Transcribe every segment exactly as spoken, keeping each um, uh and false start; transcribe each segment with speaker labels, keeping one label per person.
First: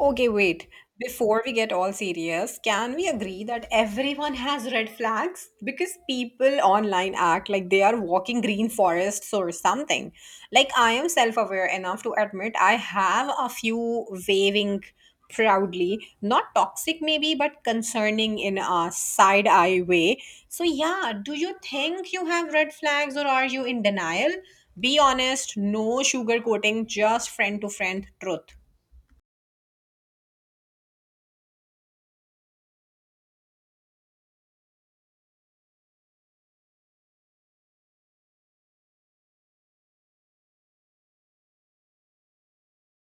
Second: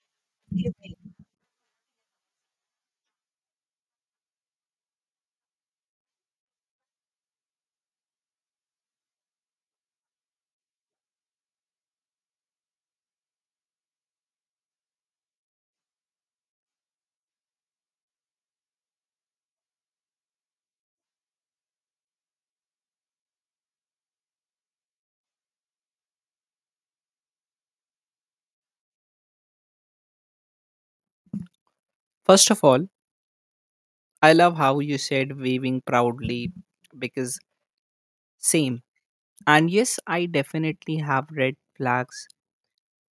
Speaker 1: Okay, wait. Before we get all serious, can we agree that everyone has red flags? Because people online act like they are walking green forests or something. Like, I am self aware enough to admit I have a few waving proudly, not toxic maybe, but concerning in a side eye way. So, yeah, do you think you have red flags or are you in denial? Be honest, no sugarcoating, just friend to friend truth.
Speaker 2: First of all, I love how you said waving proudly because same. And yes, I definitely have red flags,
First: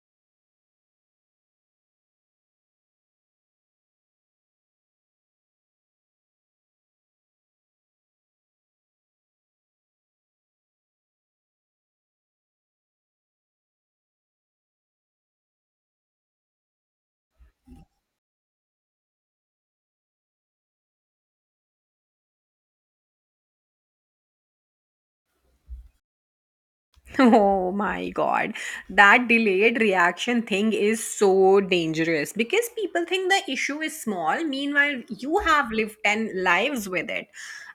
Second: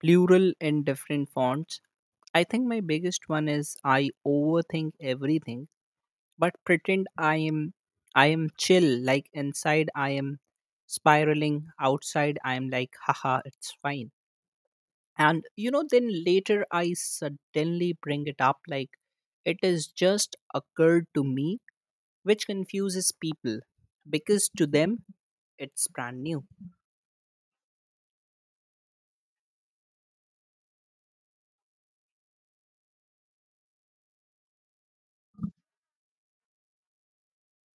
Speaker 2: plural in different fonts. I think my biggest one is I overthink everything, but pretend I am I am chill, like inside I am spiraling, outside I am like haha, it's fine. And you know, then later I suddenly bring it up like it is just occurred to me, which confuses people because to them it's brand new.
Speaker 1: Oh my God. That delayed reaction thing is so dangerous because people think the issue is small. Meanwhile, you have lived ten lives with it.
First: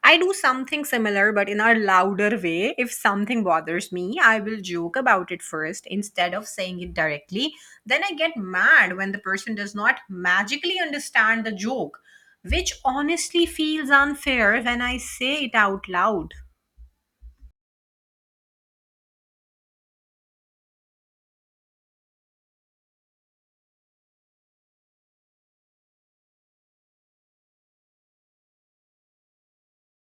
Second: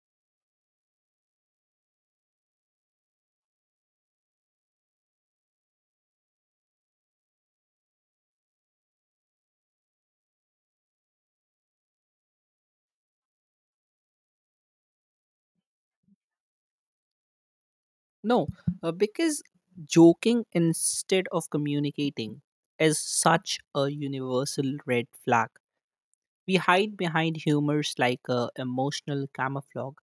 Speaker 1: I do something similar, but in a louder way. If something bothers me, I will joke about it first instead of saying it directly. Then I get mad when the person does not magically understand the joke, which honestly feels unfair when I say it out loud.
Speaker 2: No, uh, because joking instead of communicating is such a universal red flag. We hide behind humors like a emotional camouflage,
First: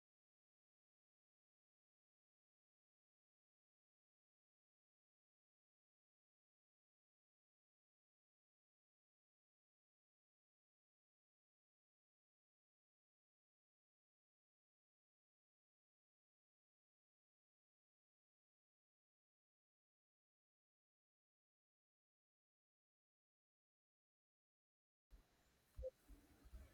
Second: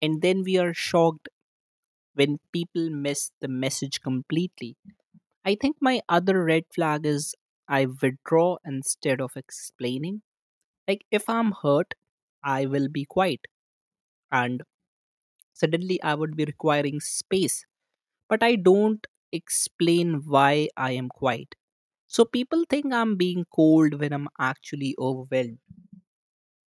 Speaker 2: and then we are shocked when people miss the message completely. I think my other red flag is I withdraw instead of explaining. Like if I'm hurt, I will be quiet and suddenly I would be requiring space, but I don't explain why I am quiet. So people think I'm being cold when I'm actually overwhelmed.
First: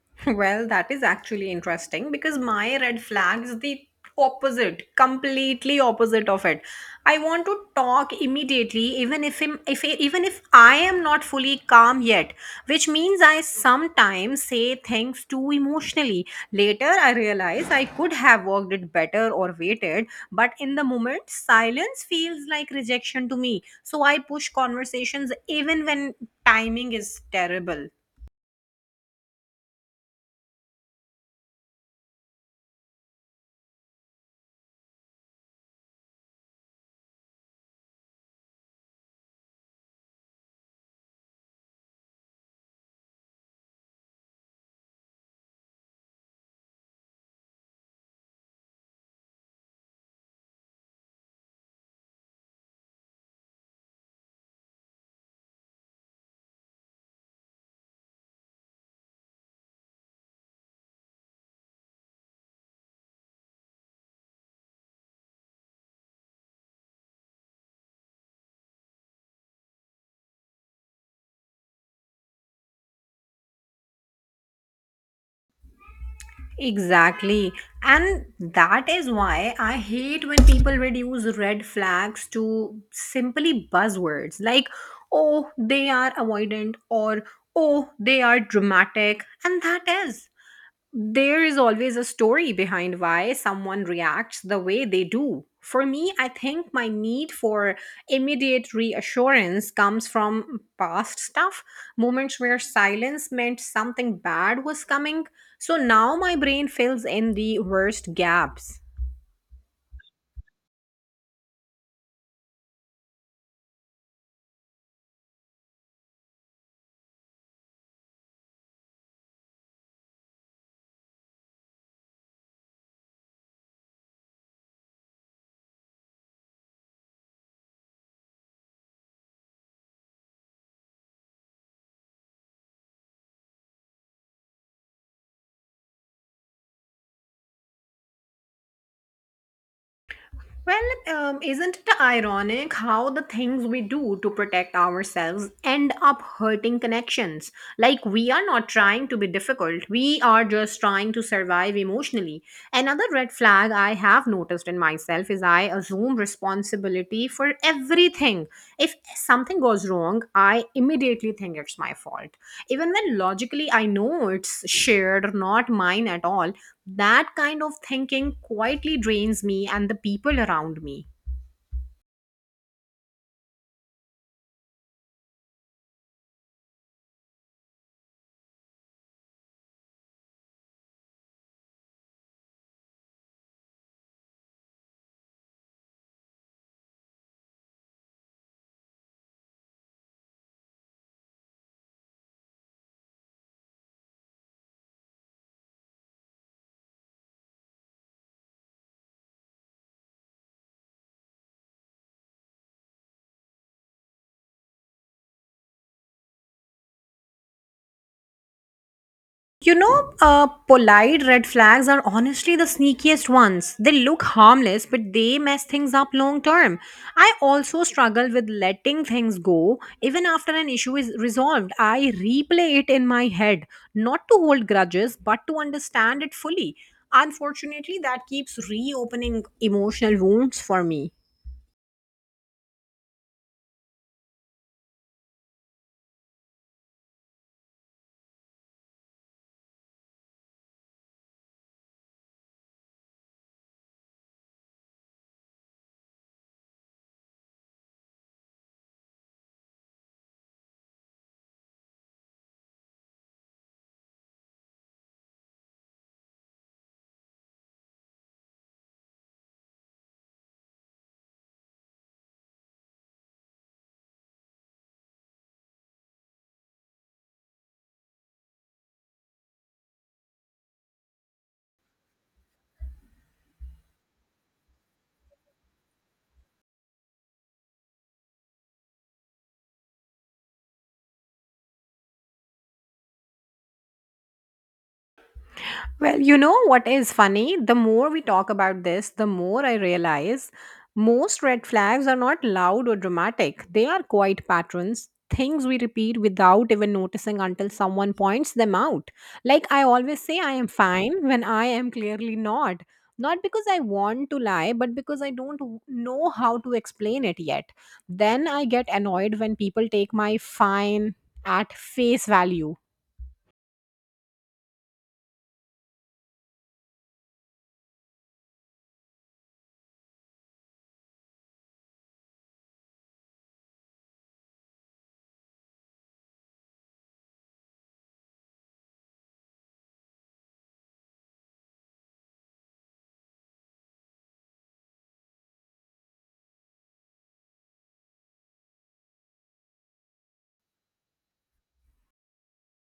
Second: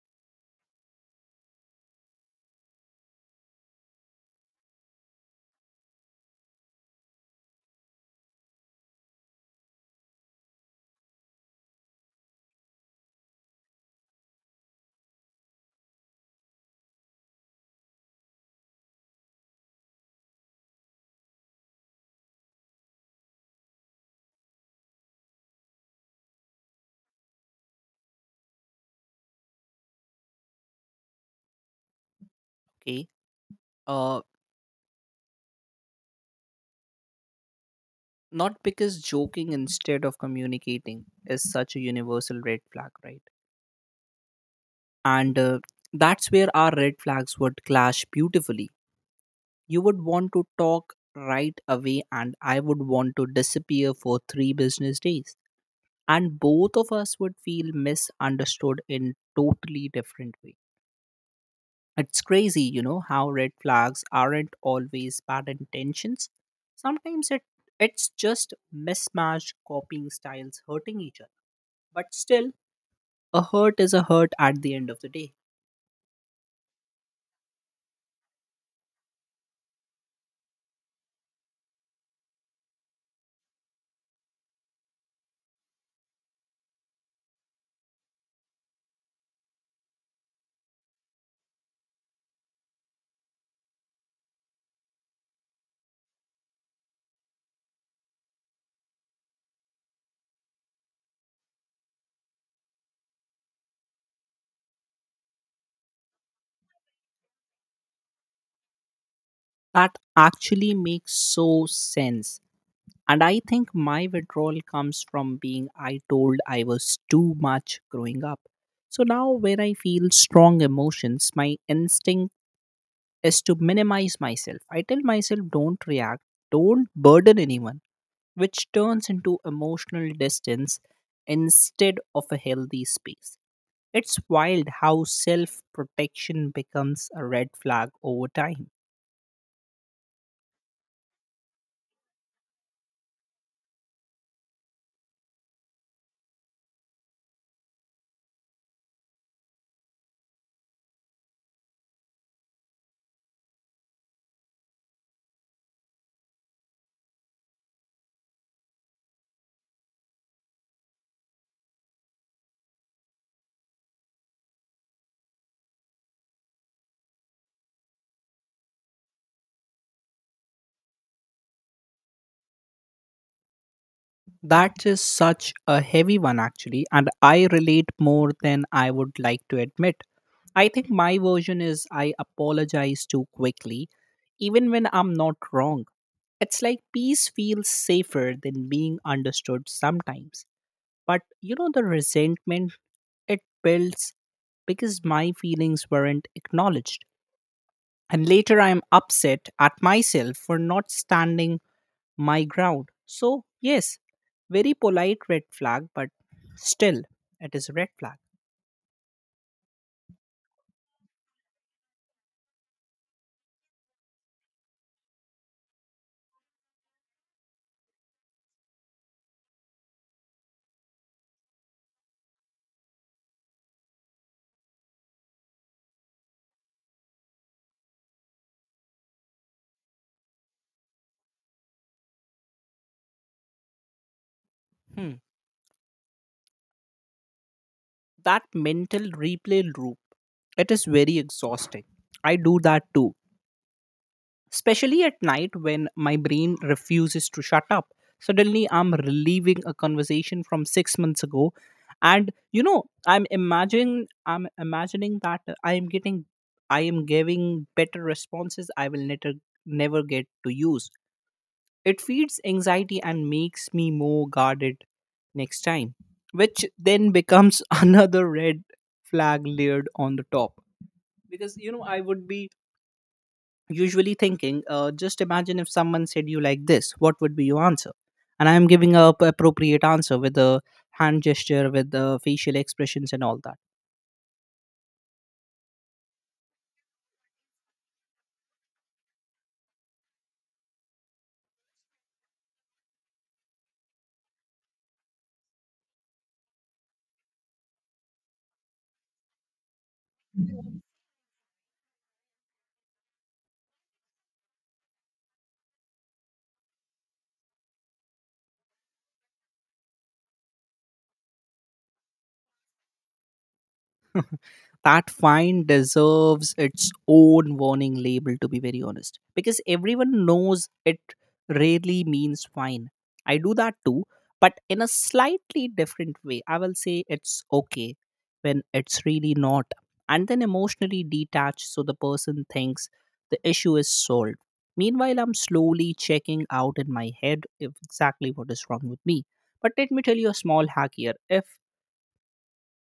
Speaker 1: Well, that is actually interesting because my red flag is the opposite, completely opposite of it. I want to talk immediately, even if im- if even if I am not fully calm yet, which means I sometimes say things too emotionally. Later, I realize I could have worked it better or waited, but in the moment, silence feels like rejection to me. So I push conversations even when timing is terrible.
Speaker 2: Okay, uh, not because joking instead of communicating is such a universal red flag, right? And uh, that's where our red flags would clash beautifully. You would want to talk right away, and I would want to disappear for three business days. And both of us would feel misunderstood in totally different way. It's crazy. You know how red flags aren't always bad intentions. Sometimes it it's just mismatched copying styles hurting each other, but still, a hurt is a hurt at the end of the day.
Speaker 1: Exactly. And that is why I hate when people reduce red flags to simply buzzwords like, oh, they are avoidant or oh, they are dramatic. And that is there is always a story behind why someone reacts the way they do. For me, I think my need for immediate reassurance comes from past stuff, moments where silence meant something bad was coming. So now my brain fills in the worst gaps.
Speaker 2: That actually makes so sense. And I think my withdrawal comes from being I told I was too much growing up. So now, when I feel strong emotions, my instinct is to minimize myself. I tell myself, don't react, don't burden anyone, which turns into emotional distance instead of a healthy space. It's wild how self protection becomes a red flag over time.
Speaker 1: Well, um, isn't it ironic how the things we do to protect ourselves end up hurting connections? Like, we are not trying to be difficult, we are just trying to survive emotionally. Another red flag I have noticed in myself is I assume responsibility for everything. If something goes wrong, I immediately think it's my fault. Even when logically I know it's shared, not mine at all, that kind of thinking quietly drains me and the people around me.
Speaker 2: That is such a heavy one, actually, and I relate more than I would like to admit. I think my version is I apologize too quickly, even when I'm not wrong. It's like peace feels safer than being understood sometimes. But you know, the resentment it builds because my feelings weren't acknowledged. And later I'm upset at myself for not standing my ground. So, yes, very polite red flag, but still, it is a red flag.
Speaker 1: You know, uh, polite red flags are honestly the sneakiest ones. They look harmless, but they mess things up long term. I also struggle with letting things go. Even after an issue is resolved, I replay it in my head, not to hold grudges, but to understand it fully. Unfortunately, that keeps reopening emotional wounds for me.
Speaker 2: Hmm. That mental replay loop, it is very exhausting. I do that too, especially at night when my brain refuses to shut up. Suddenly, I'm reliving a conversation from six months ago, and you know, I'm imagining, I'm imagining, that I am getting, I am giving better responses I will never, never get to use. It feeds anxiety and makes me more guarded next time, which then becomes another red flag layered on the top. Because you know, I would be usually thinking uh, just imagine if someone said you like this, what would be your answer? And I am giving a p- appropriate answer with a hand gesture with the facial expressions and all that.
Speaker 1: Well, you know what is funny? The more we talk about this, the more I realize most red flags are not loud or dramatic. They are quiet patterns, things we repeat without even noticing until someone points them out. Like I always say, I am fine when I am clearly not. Not because I want to lie, but because I don't w- know how to explain it yet. Then I get annoyed when people take my fine at face value.
Speaker 2: That fine deserves its own warning label, to be very honest, because everyone knows it rarely means fine. I do that too, but in a slightly different way. I will say it's okay when it's really not, and then emotionally detached, so the person thinks the issue is solved. Meanwhile, I'm slowly checking out in my head if exactly what is wrong with me. But let me tell you a small hack here. If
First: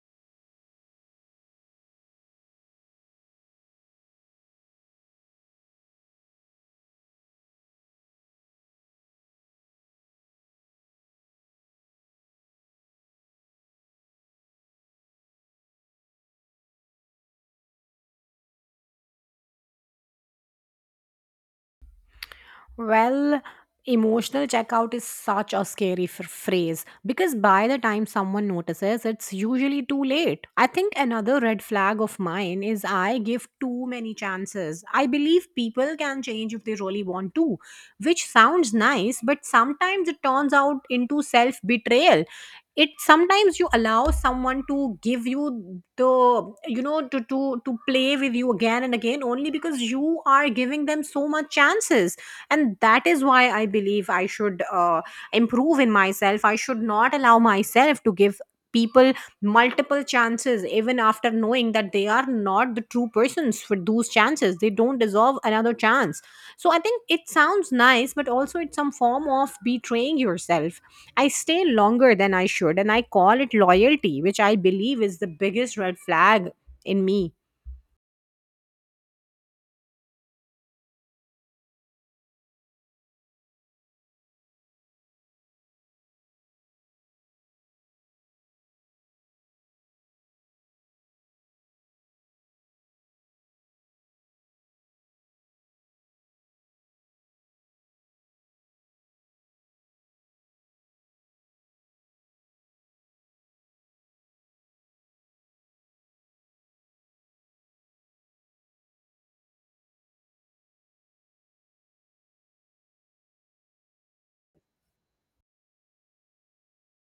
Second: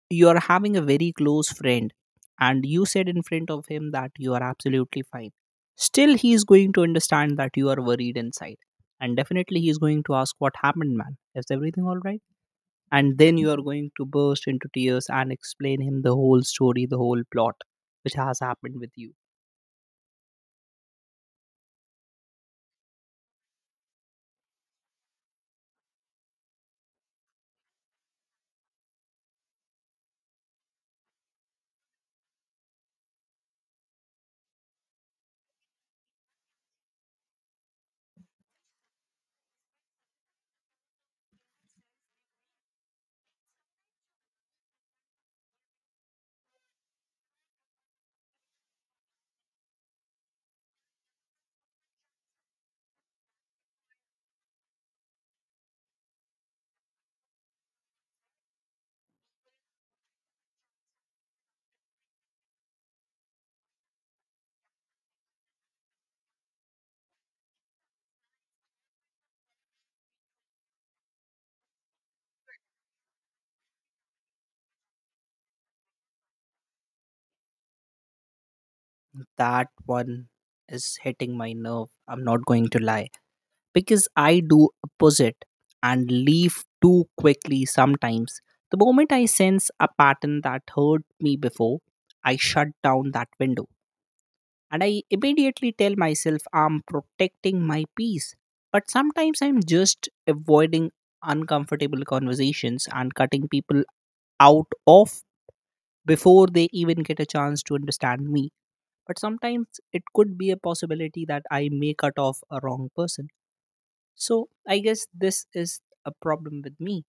Speaker 2: you're having a very close friend and you said in front of him that you are absolutely fine, still he is going to understand that you are worried inside, and definitely he is going to ask, what happened, man? Is everything all right? And then you are going to burst into tears and explain him the whole story, the whole plot, which has happened with you.
Speaker 1: Well, emotional checkout is such a scary f- phrase because by the time someone notices, it's usually too late. I think another red flag of mine is I give too many chances. I believe people can change if they really want to, which sounds nice, but sometimes it turns out into self betrayal. It sometimes you allow someone to give you the you know to to to play with you again and again only because you are giving them so much chances. And that is why I believe I should uh, improve in myself. I should not allow myself to give people multiple chances even after knowing that they are not the true persons for those chances. They don't deserve another chance. So I think it sounds nice, but also it's some form of betraying yourself. I stay longer than I should and I call it loyalty, which I believe is the biggest red flag in me.
Speaker 2: That one is hitting my nerve. I'm not going to lie, because I do opposite and leave too quickly sometimes. The moment I sense a pattern that hurt me before, I shut down that window and I immediately tell myself I'm protecting my peace. But sometimes I'm just avoiding uncomfortable conversations and cutting people out of before they even get a chance to understand me. But sometimes it could be a possibility that I may cut off a wrong person. So I guess this is a problem with me.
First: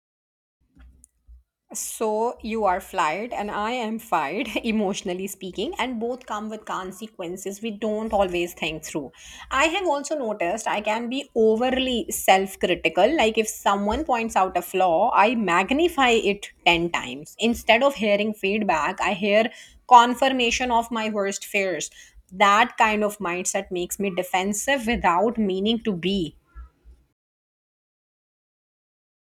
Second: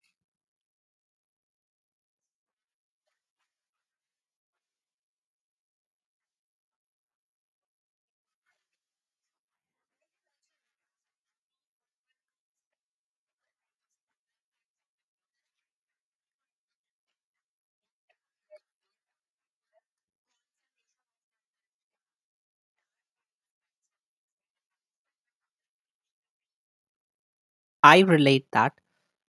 Speaker 1: So you are fired and I am fired, emotionally speaking, and both come with consequences we don't always think through. I have also noticed I can be overly self critical. Like if someone points out a flaw, I magnify it ten times. Instead of hearing feedback, I hear confirmation of my worst fears. That kind of mindset makes me defensive without meaning to be.
Speaker 2: I relate that,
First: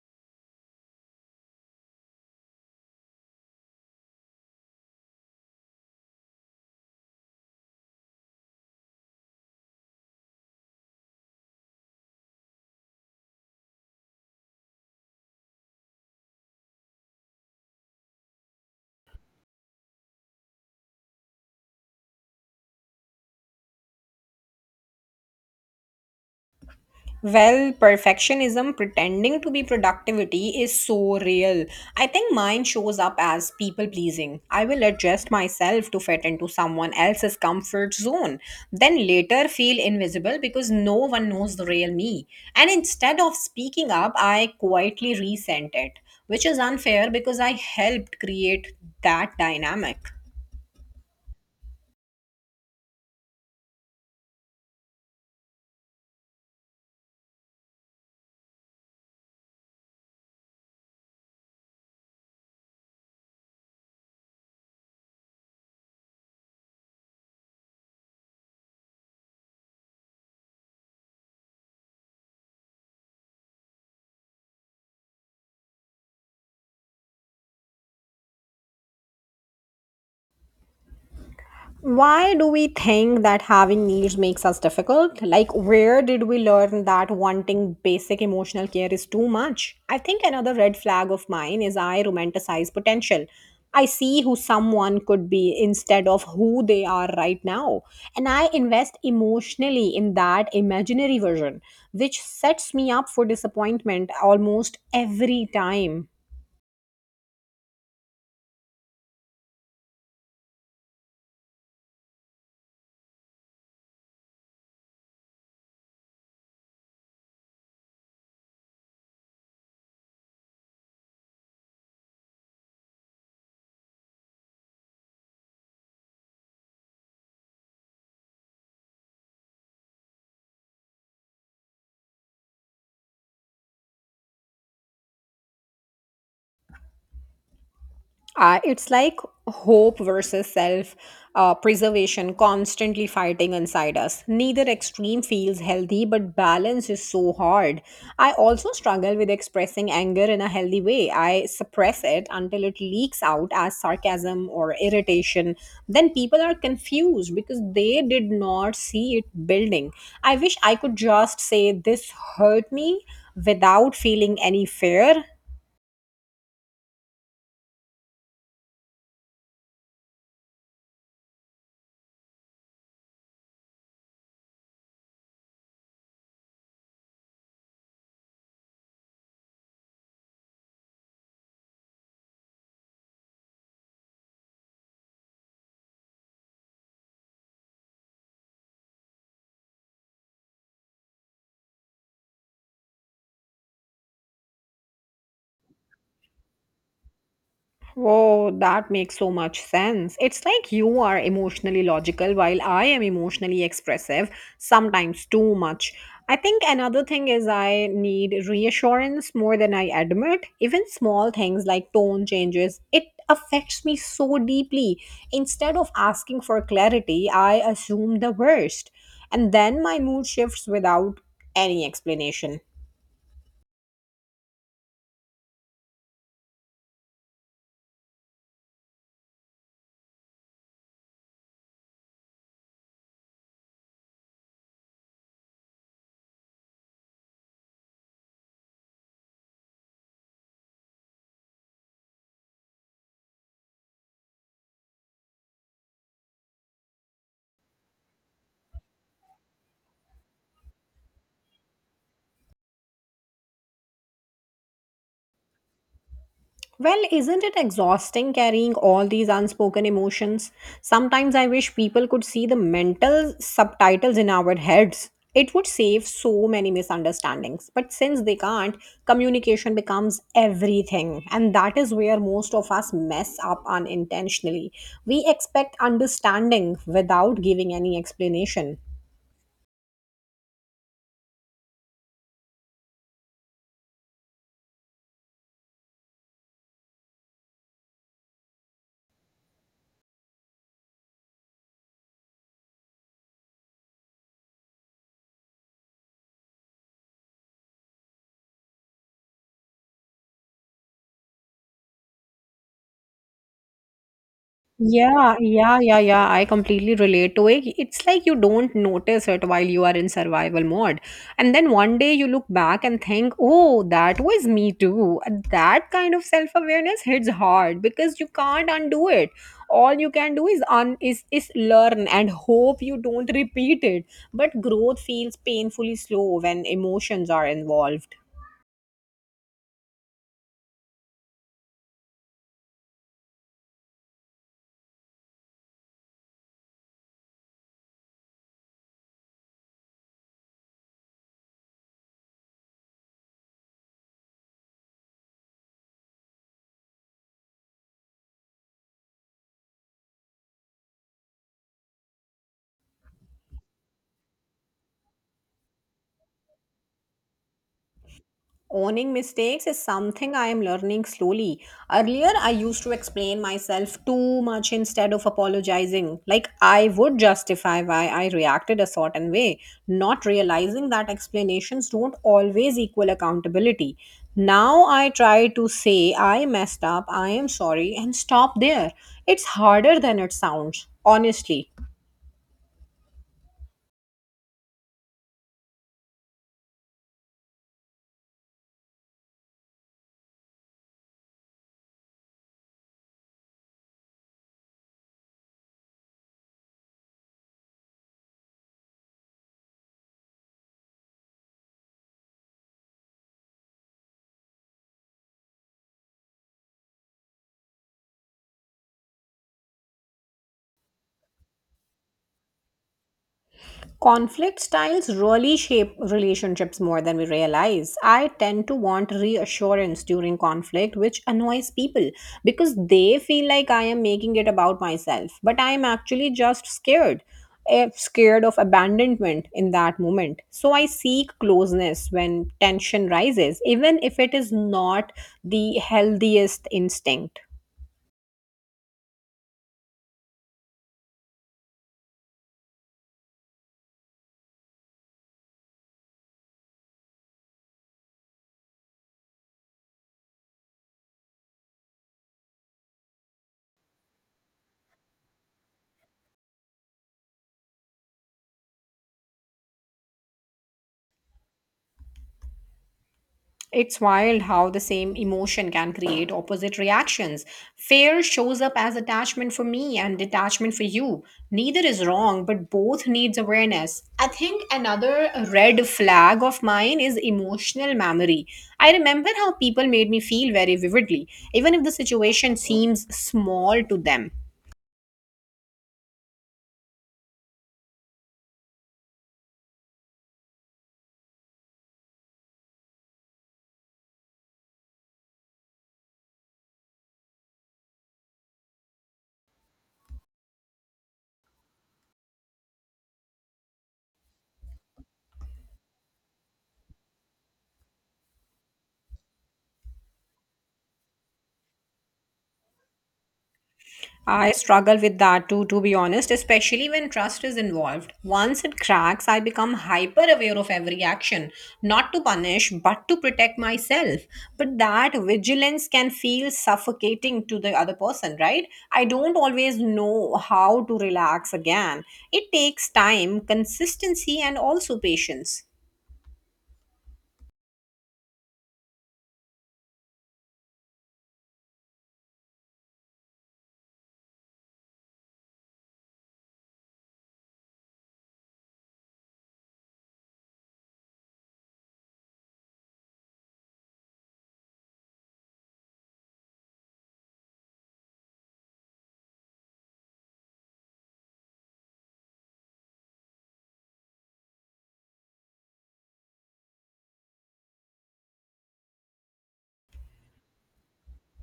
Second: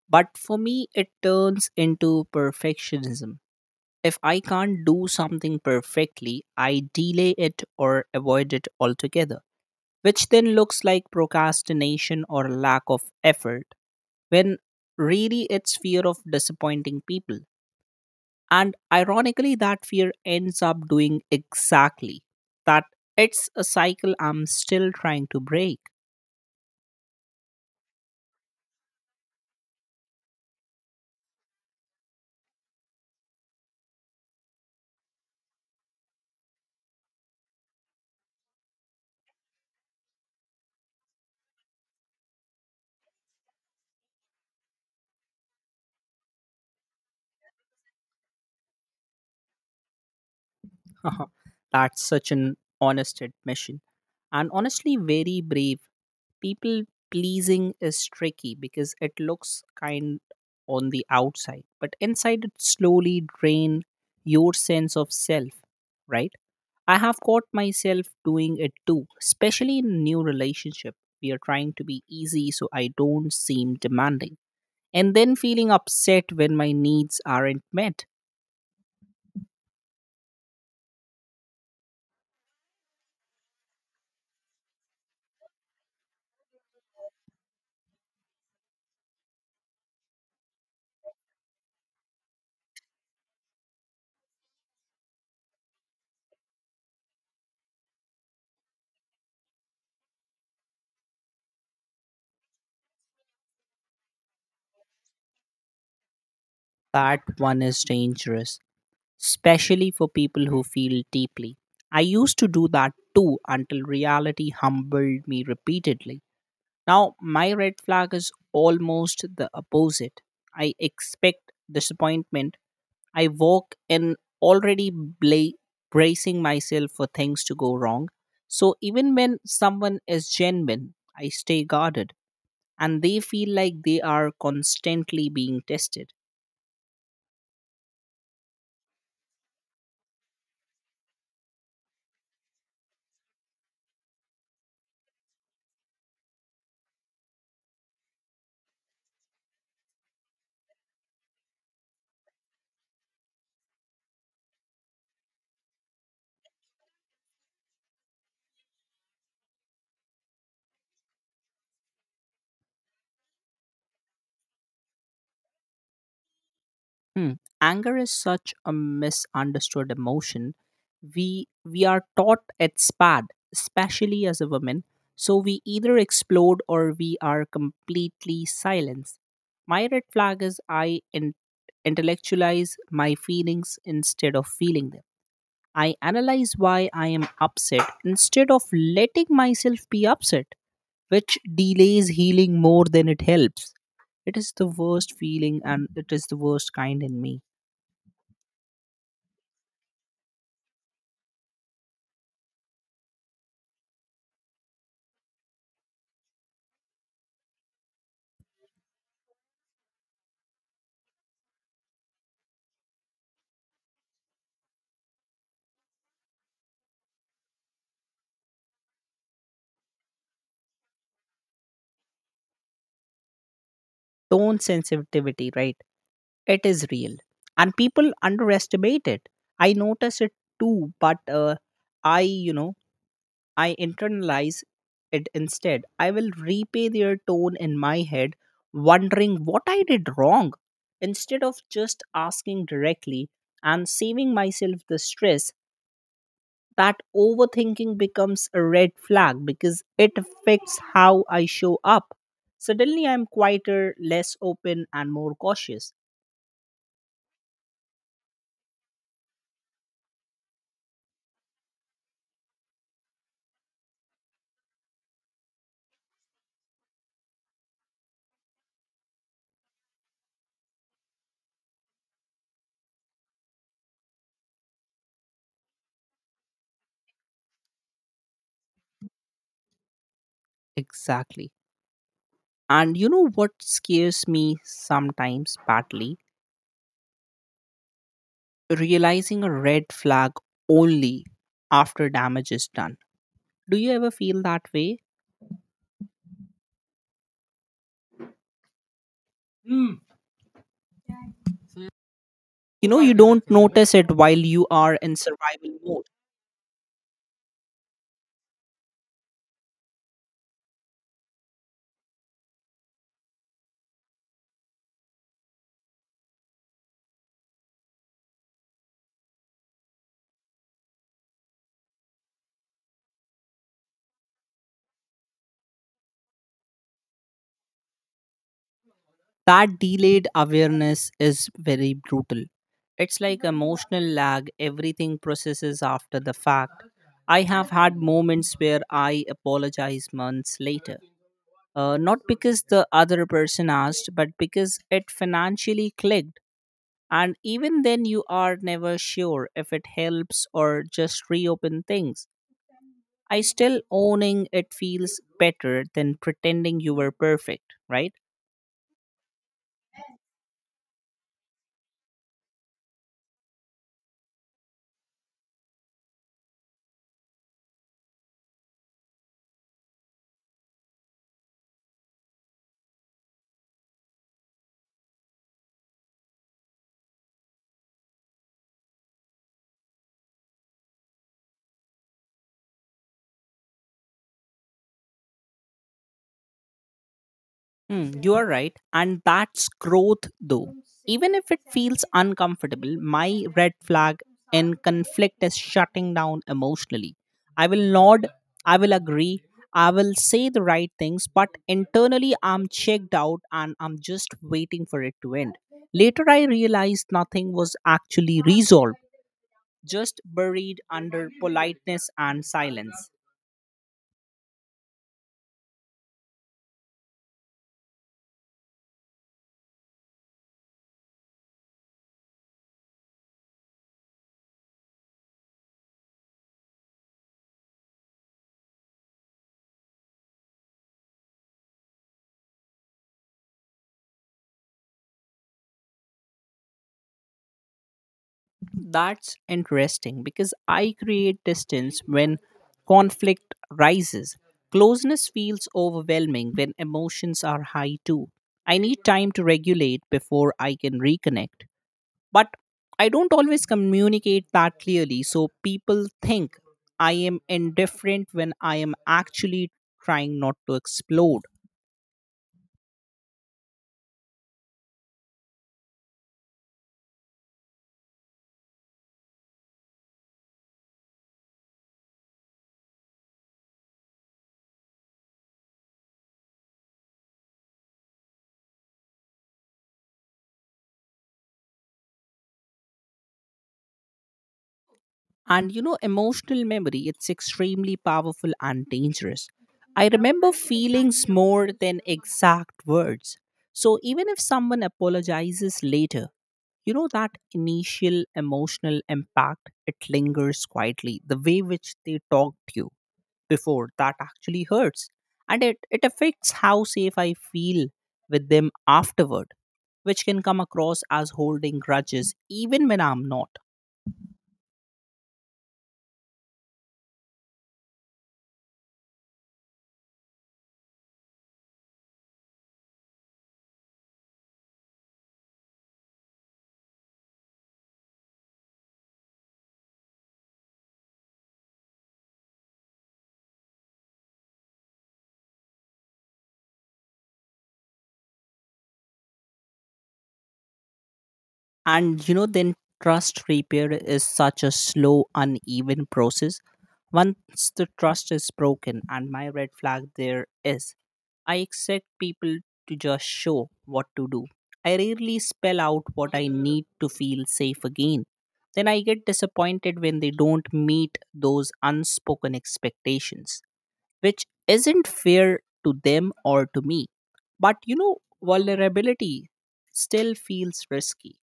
Speaker 2: but for me, it turns into perfectionism. If I can't do something perfectly, I delay it or avoid it altogether, which then looks like procrastination or lack of effort, when really it's fear of disappointing people. And ironically, that fear ends up doing exactly that. It's a cycle I'm still trying to break.
Speaker 1: Well, perfectionism pretending to be productivity is so real. I think mine shows up as people pleasing. I will adjust myself to fit into someone else's comfort zone, then later feel invisible because no one knows the real me. And instead of speaking up, I quietly resent it, which is unfair because I helped create that dynamic.
Speaker 2: Uh-huh. That's such an honest admission. And honestly, very brave. People pleasing is tricky because it looks kind on the outside, but inside it slowly drain your sense of self, right? I have caught myself doing it too, especially in new relationship. We are trying to be easy so I don't seem demanding. And then feeling upset when my needs aren't met.
Speaker 1: Why do we think that having needs makes us difficult? Like, where did we learn that wanting basic emotional care is too much? I think another red flag of mine is I romanticize potential. I see who someone could be instead of who they are right now. And I invest emotionally in that imaginary version, which sets me up for disappointment almost every time.
Speaker 2: That one is dangerous, especially for people who feel deeply. I used to do that too until reality humbled me repeatedly. Now, my red flag is almost the opposite. I expect disappointment. I walk in already bla- bracing myself for things to go wrong. So, even when someone is genuine, I stay guarded and they feel like they are constantly being tested.
Speaker 1: Uh, it's like hope versus self uh, preservation constantly fighting inside us. Neither extreme feels healthy, but balance is so hard. I also struggle with expressing anger in a healthy way. I suppress it until it leaks out as sarcasm or irritation. Then people are confused because they did not see it building. I wish I could just say this hurt me without feeling any fear.
Speaker 2: Hmm. Anger is such a misunderstood emotion. We we are taught it's bad, especially as a woman. So we either explode or we are completely silenced. My red flag is I in- intellectualize my feelings instead of feeling them. I analyze why I am upset instead of letting myself be upset, which delays healing more than it helps. It is the worst feeling and it is the worst kind in me.
Speaker 1: Oh, that makes so much sense. It's like you are emotionally logical while I am emotionally expressive, sometimes too much. I think another thing is I need reassurance more than I admit. Even small things like tone changes, it affects me so deeply. Instead of asking for clarity, I assume the worst. And then my mood shifts without any explanation.
Speaker 2: Tone sensitivity, right? It is real. And people underestimate it. I notice it too, but uh, I, you know, I internalize it instead. I will repay their tone in my head, wondering what I did wrong, instead of just asking directly and saving myself the stress. That overthinking becomes a red flag because it affects how I show up. Suddenly, I'm quieter, less open, and more cautious.
Speaker 1: Well, isn't it exhausting carrying all these unspoken emotions? Sometimes I wish people could see the mental subtitles in our heads. It would save so many misunderstandings. But since they can't, communication becomes everything. And that is where most of us mess up unintentionally. We expect understanding without giving any explanation.
Speaker 2: Exactly. And you know what scares me sometimes badly? Realizing a red flag only after damage is done. Do you ever feel that way? You know, you don't notice it while you are in
Speaker 1: Yeah, yeah,
Speaker 2: survival
Speaker 1: yeah,
Speaker 2: mode.
Speaker 1: yeah, I completely relate to it. It's like you don't notice it while you are in survival mode. And then one day you look back and think, oh, that was me too. And that kind of self awareness hits hard because you can't undo it. All you can do is un is, is learn and hope you don't repeat it. But growth feels painfully slow when emotions are involved.
Speaker 2: That delayed awareness is very brutal. It's like emotional lag, everything processes after the fact. I have had moments where I apologize months later, uh, not because the other person asked, but because it financially clicked. And even then, you are never sure if it helps or just reopen things. I still owning it feels better than pretending you were perfect, right?
Speaker 1: Owning mistakes is something I am learning slowly. Earlier, I used to explain myself too much instead of apologizing. Like, I would justify why I reacted a certain way, not realizing that explanations don't always equal accountability. Now, I try to say, I messed up, I am sorry, and stop there. It's harder than it sounds, honestly.
Speaker 2: Mm, you are right. And that's growth, though. Even if it feels uncomfortable, my red flag in conflict is shutting down emotionally. I will nod, I will agree, I will say the right things, but internally I'm checked out and I'm just waiting for it to end. Later, I realized nothing was actually resolved, just buried under politeness and silence.
Speaker 1: Conflict styles really shape relationships more than we realize. I tend to want reassurance during conflict, which annoys people because they feel like I am making it about myself, but I am actually just scared. eh, Scared of abandonment in that moment. So I seek closeness when tension rises, even if it is not the healthiest instinct.
Speaker 2: That's interesting because I create distance when conflict rises. Closeness feels overwhelming when emotions are high too. I need time to regulate before I can reconnect. But I don't always communicate that clearly, so people think I am indifferent when I am actually trying not to explode.
Speaker 1: It's wild how the same emotion can create opposite reactions. Fear shows up as attachment for me and detachment for you. Neither is wrong, but both needs awareness. I think another red flag of mine is emotional memory. I remember how people made me feel very vividly, even if the situation seems small to them.
Speaker 2: And you know, emotional memory, it's extremely powerful and dangerous. I remember feelings more than exact words. So even if someone apologizes later, you know that initial emotional impact it lingers quietly, the way which they talked to you before that actually hurts. And it, it affects how safe I feel with them afterward, which can come across as holding grudges even when I'm not.
Speaker 1: I struggle with that too, to be honest, especially when trust is involved. Once it cracks, I become hyper aware of every action, not to punish, but to protect myself. But that vigilance can feel suffocating to the other person, right? I don't always know how to relax again. It takes time, consistency, and also patience.
Speaker 2: And you know, then trust repair is such a slow, uneven process. Once the trust is broken, and my red flag there is, I expect people to just show what to do. I rarely spell out what I need to feel safe again. Then I get disappointed when they don't meet those unspoken expectations, which isn't fair to them or to me. But you know, vulnerability still feels risky.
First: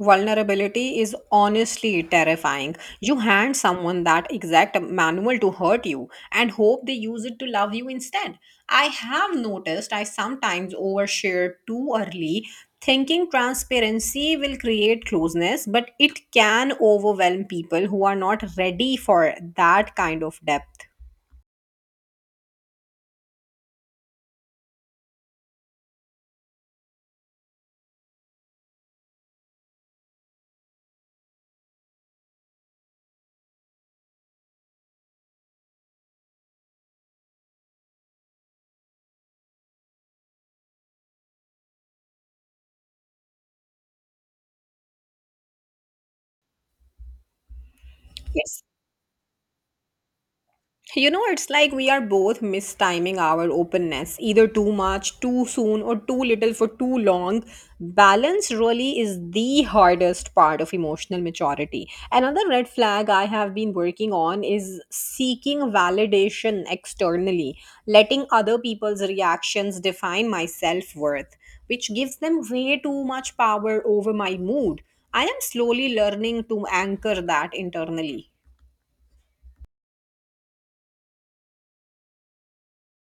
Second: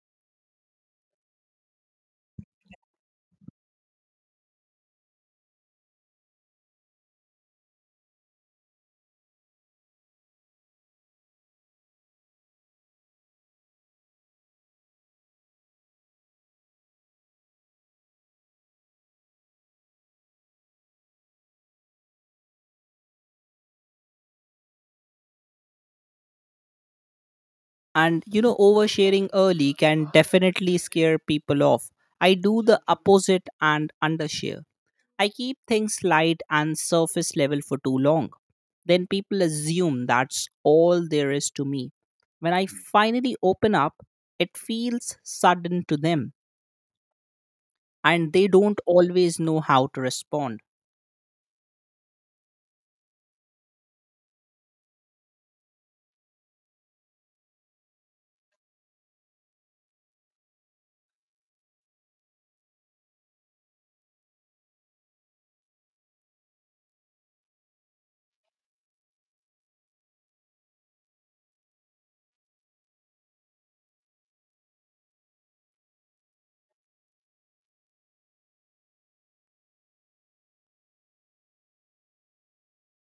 Speaker 1: Vulnerability is honestly terrifying. You hand someone that exact manual to hurt you and hope they use it to love you instead. I have noticed I sometimes overshare too early, thinking transparency will create closeness, but it can overwhelm people who are not ready for that kind of depth.
Speaker 2: And you know oversharing early can definitely scare people off. I do the opposite and undershare. I keep things light and surface level for too long, then people assume that's all there is to me. When I finally open up, it feels sudden to them and they
Speaker 1: It's
Speaker 2: don't always know how to respond.
Speaker 1: You know, it's like we are both mistiming our openness, either too much, too soon, or too little for too long. Balance really is the hardest part of emotional maturity. Another red flag I have been working on is seeking validation externally, letting other people's reactions define my self worth, which gives them way too much power over my mood. I am slowly learning to anchor that internally.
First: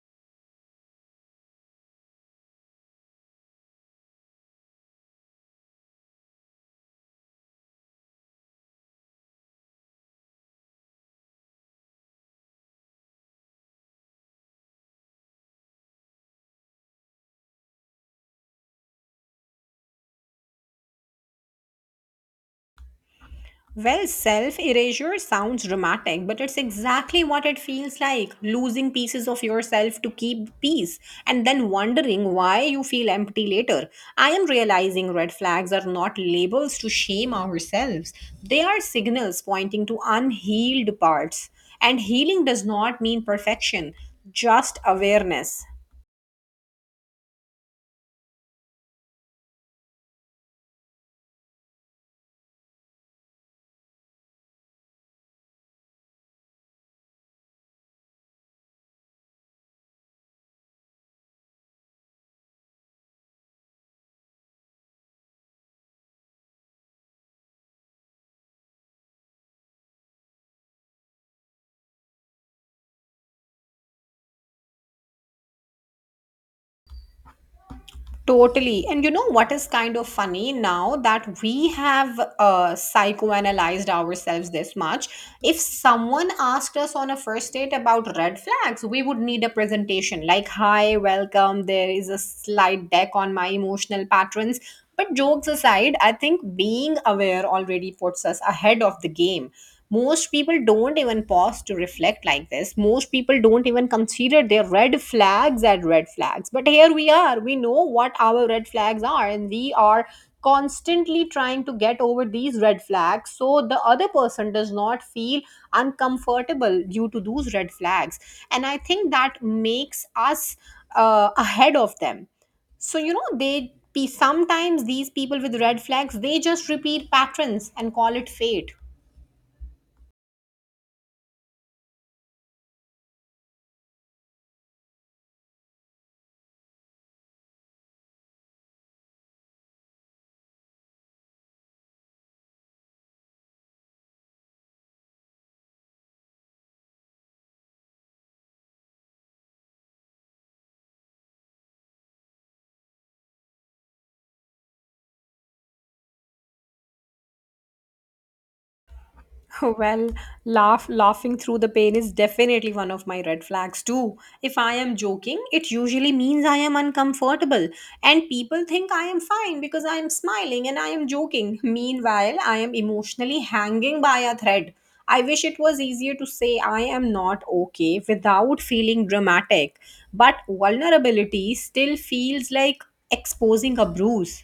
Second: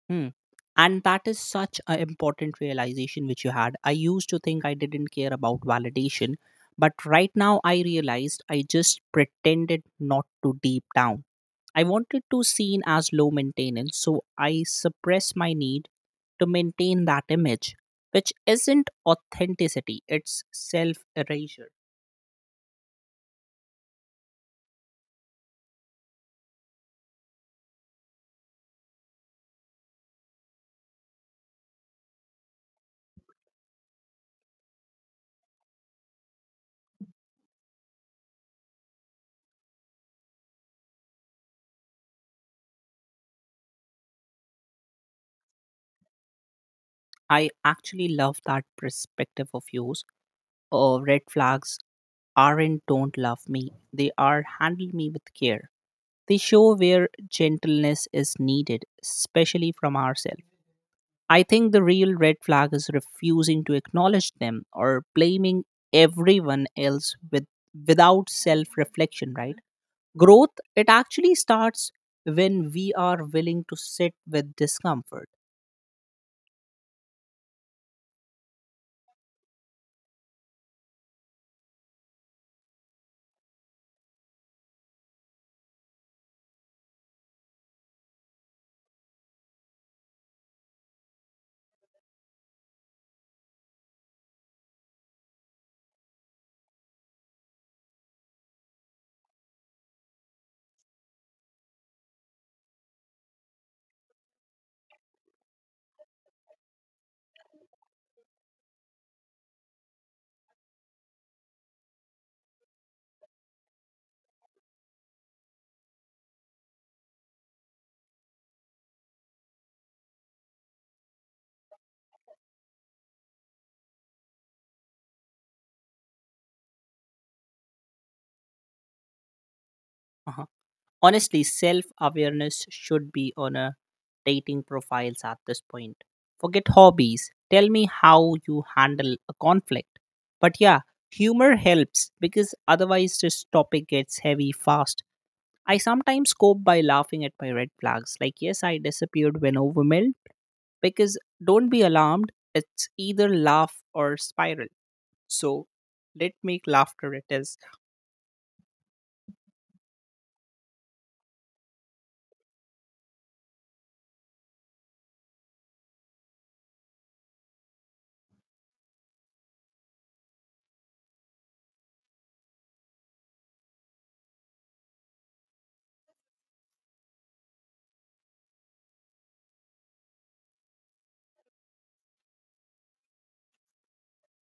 Speaker 2: Hmm. And that is such an important realization which you had. I used to think I didn't care about validation, but right now I realized I just pretended not to deep down. I wanted to seem as low maintenance, so I suppress my need to maintain that image, which isn't authenticity, it's self erasure.
Speaker 1: Well, self erasure sounds dramatic, but it's exactly what it feels like losing pieces of yourself to keep peace and then wondering why you feel empty later. I am realizing red flags are not labels to shame ourselves, they are signals pointing to unhealed parts. And healing does not mean perfection, just awareness.
Speaker 2: I actually love that perspective of yours. Oh, red flags aren't don't love me, they are handle me with care. They show where gentleness is needed, especially from ourselves. I think the real red flag is refusing to acknowledge them or blaming everyone else with without self-reflection, right? Growth it actually starts when we are willing to sit with discomfort.
Speaker 1: Totally. And you know what is kind of funny now that we have uh, psychoanalyzed ourselves this much? If someone asked us on a first date about red flags, we would need a presentation like, Hi, welcome. There is a slide deck on my emotional patterns. But jokes aside, I think being aware already puts us ahead of the game. Most people don't even pause to reflect like this. Most people don't even consider their red flags as red flags. But here we are. We know what our red flags are, and we are constantly trying to get over these red flags so the other person does not feel uncomfortable due to those red flags. And I think that makes us uh, ahead of them so, you know, they be sometimes these people with red flags, they just repeat patterns and call it fate.
Speaker 2: Uh-huh. Honestly, self awareness should be on a dating profiles at this point. Forget hobbies. Tell me how you handle a conflict. But yeah, humor helps because otherwise this topic gets heavy fast. I sometimes cope by laughing at my red flags. Like, yes, I disappeared when overwhelmed because don't be alarmed. It's either laugh or spiral. So let make laughter it is.
Speaker 1: Well, laugh laughing through the pain is definitely one of my red flags too. If I am joking, it usually means I am uncomfortable and people think I am fine because I am smiling and I am joking. Meanwhile, I am emotionally hanging by a thread. I wish it was easier to say I am not okay without feeling dramatic, but vulnerability still feels like exposing a bruise.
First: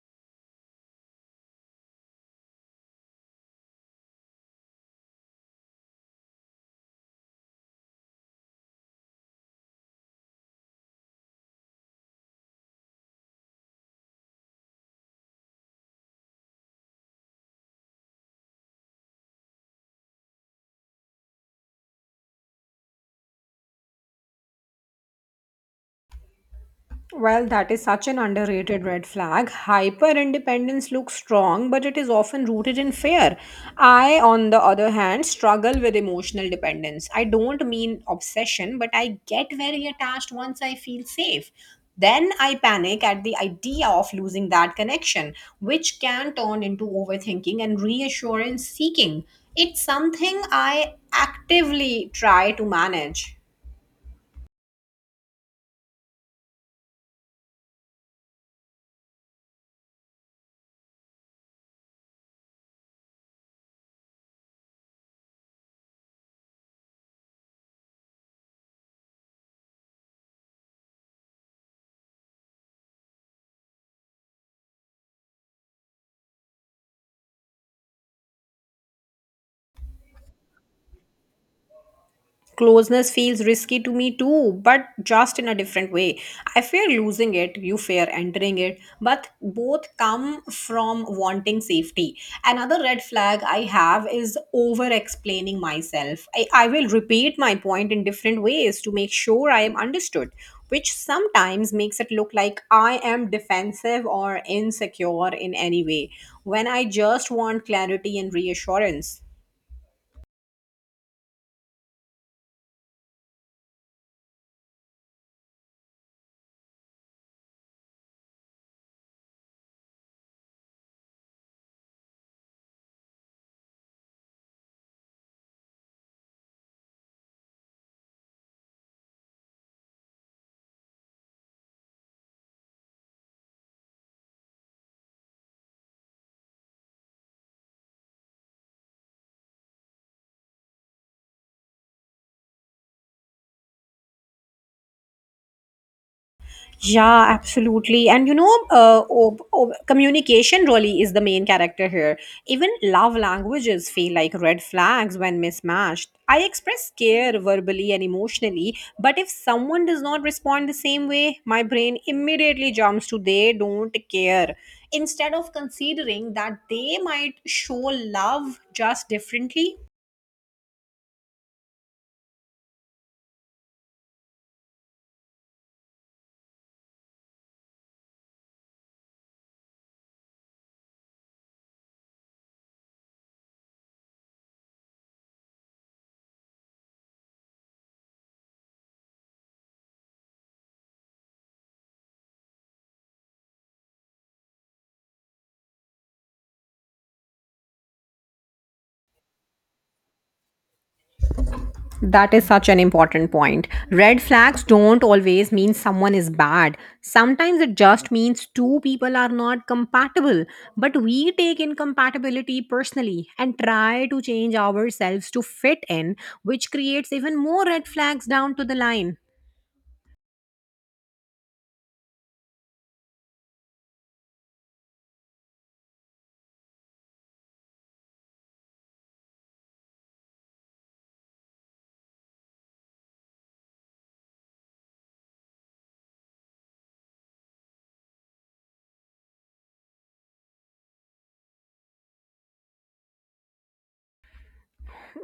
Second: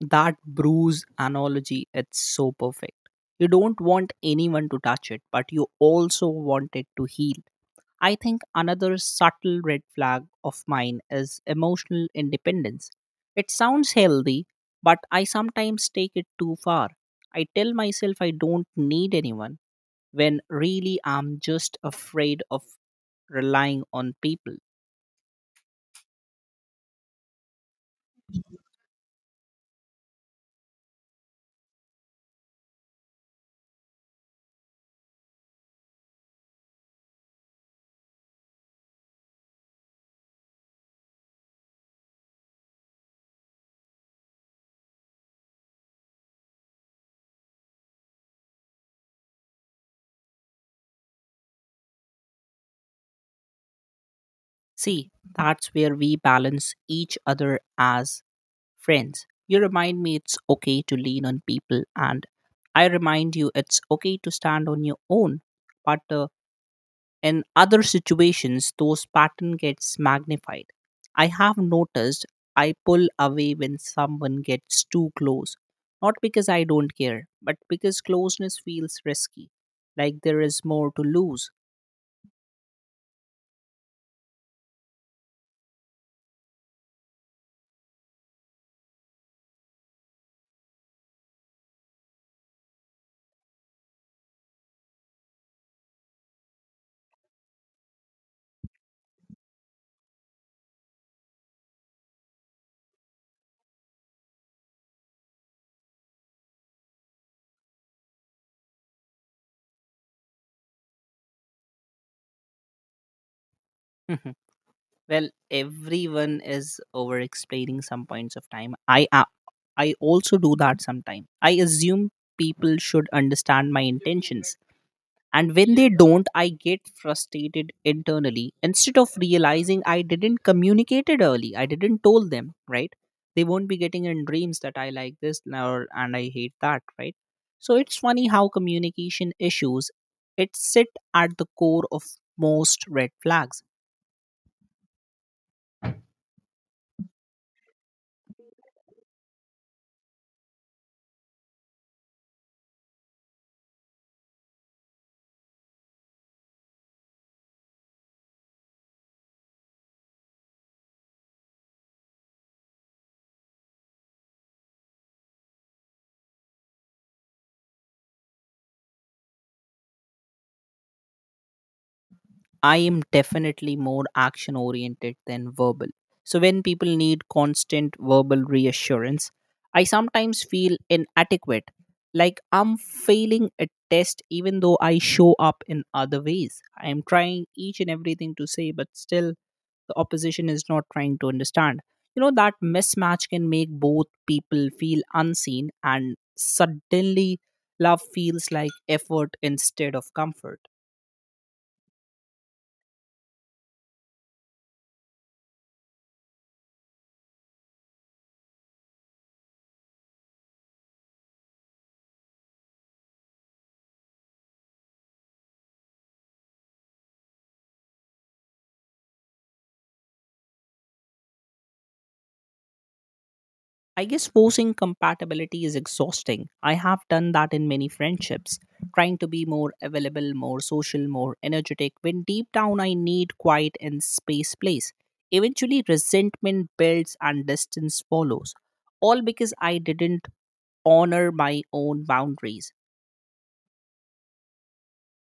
Speaker 2: That bruise analogy it's so perfect. You don't want anyone to touch it, but you also want it to heal. I think another subtle red flag of mine is emotional independence. It sounds healthy, but I sometimes take it too far. I tell myself I don't need anyone when really I'm just afraid of relying on people.
Speaker 1: Well, that is such an underrated red flag. Hyper independence looks strong, but it is often rooted in fear. I, on the other hand, struggle with emotional dependence. I don't mean obsession, but I get very attached once I feel safe. Then I panic at the idea of losing that connection, which can turn into overthinking and reassurance seeking. It's something I actively try to manage.
Speaker 2: See, that's where we balance each other as friends. You remind me it's okay to lean on people, and I remind you it's okay to stand on your own. But uh, in other situations, those pattern gets magnified. I have noticed I pull away when someone gets too close, not because I don't care, but because closeness feels risky, like there is more to lose.
Speaker 1: Closeness feels risky to me too, but just in a different way. I fear losing it, you fear entering it, but both come from wanting safety. Another red flag I have is over explaining myself. I, I will repeat my point in different ways to make sure I am understood, which sometimes makes it look like I am defensive or insecure in any way when I just want clarity and reassurance.
Speaker 2: Well, everyone is over explaining some points of time. I I also do that sometimes. I assume people should understand my intentions. And when they don't, I get frustrated internally instead of realizing I didn't communicate it early. I didn't told them, right? They won't be getting in dreams that I like this now and I hate that, right? So it's funny how communication issues it sit at the core of most red flags.
Speaker 1: Yeah, absolutely. And you know, uh, ob- ob- communication really is the main character here. Even love languages feel like red flags when mismatched. I express care verbally and emotionally, but if someone does not respond the same way, my brain immediately jumps to they don't care. Instead of considering that they might show love just differently.
Speaker 2: I am definitely more action oriented than verbal. So when people need constant verbal reassurance, I sometimes feel inadequate, like I'm failing a test even though I show up in other ways. I am trying each and everything to say, but still the opposition is not trying to understand. You know that mismatch can make both people feel unseen, and suddenly love feels like effort instead of comfort.
Speaker 1: That is such an important point. Red flags don't always mean someone is bad. Sometimes it just means two people are not compatible. But we take incompatibility personally and try to change ourselves to fit in, which creates even more red flags down to the line.
Speaker 2: I guess forcing compatibility is exhausting. I have done that in many friendships, trying to be more available, more social, more energetic when deep down I need quiet and space place. Eventually resentment builds and distance follows, all because I didn't honor my own boundaries.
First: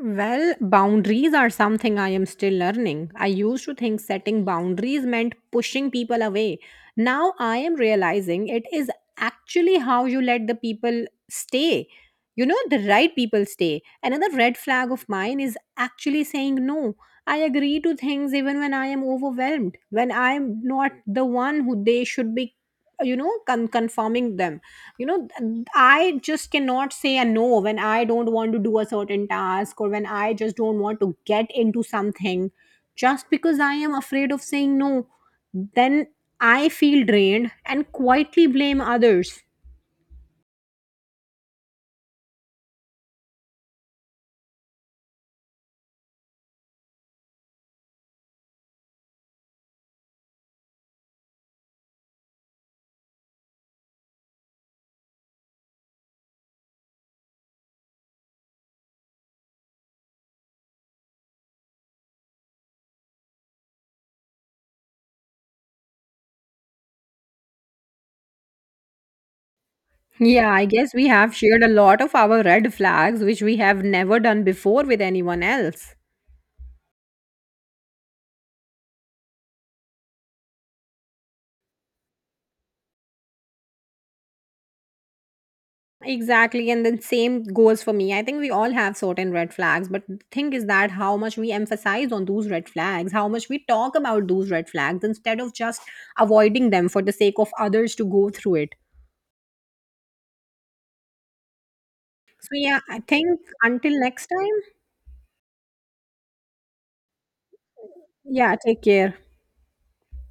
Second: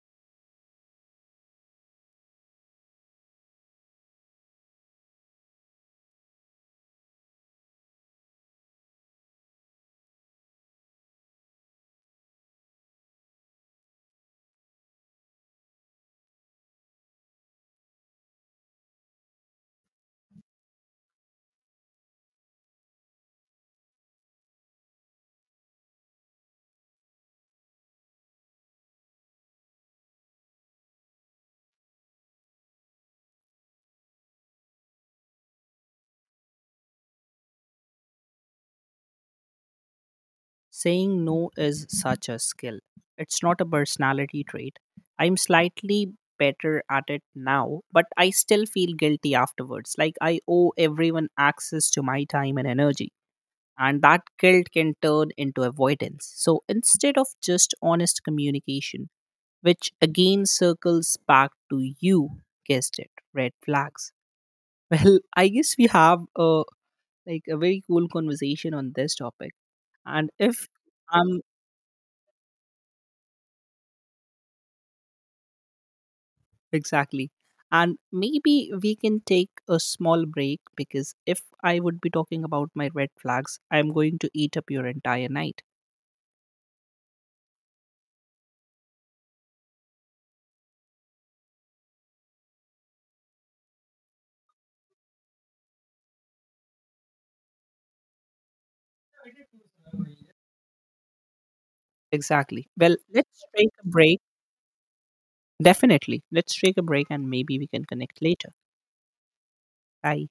Speaker 1: Well, boundaries are something I am still learning. I used to think setting boundaries meant pushing people away. Now I am realizing it is actually how you let the people stay. You know, the right people stay. Another red flag of mine is actually saying no. I agree to things even when I am overwhelmed, when I'm not the one who they should be, you know, con- conforming them. You know th- i just cannot say a no when I don't want to do a certain task or when I just don't want to get into something just because I am afraid of saying no. Then I feel drained and quietly blame others.
Speaker 2: Saying no is such a skill. It's not a personality trait. I'm slightly better at it now, but I still feel guilty afterwards. Like I owe everyone access to my time and energy. And that guilt can turn into avoidance. So instead of just honest communication, which again circles back to you, guessed it, red flags. Well, I guess we have a like a very cool conversation on this topic. And
Speaker 1: Yeah, I
Speaker 2: if
Speaker 1: guess we have
Speaker 2: I'm—
Speaker 1: shared a lot of our red flags, which we have never done before with anyone else.
Speaker 2: Exactly. And maybe we can take a small break because if I would be talking about my red flags, I'm going to eat up your entire night.
Speaker 1: Exactly, and then same goes for me. I think we all have certain red flags, but the thing is that how much we emphasize on those red flags, how much we talk about those red flags instead of just avoiding them for the sake of others to go through it. So,
Speaker 2: Exactly.
Speaker 1: yeah,
Speaker 2: Well,
Speaker 1: I think
Speaker 2: let's take a
Speaker 1: until
Speaker 2: break.
Speaker 1: next time,
Speaker 2: Definitely. Let's take a break and maybe we can connect
Speaker 1: yeah,
Speaker 2: later.
Speaker 1: take care.
Speaker 2: Bye.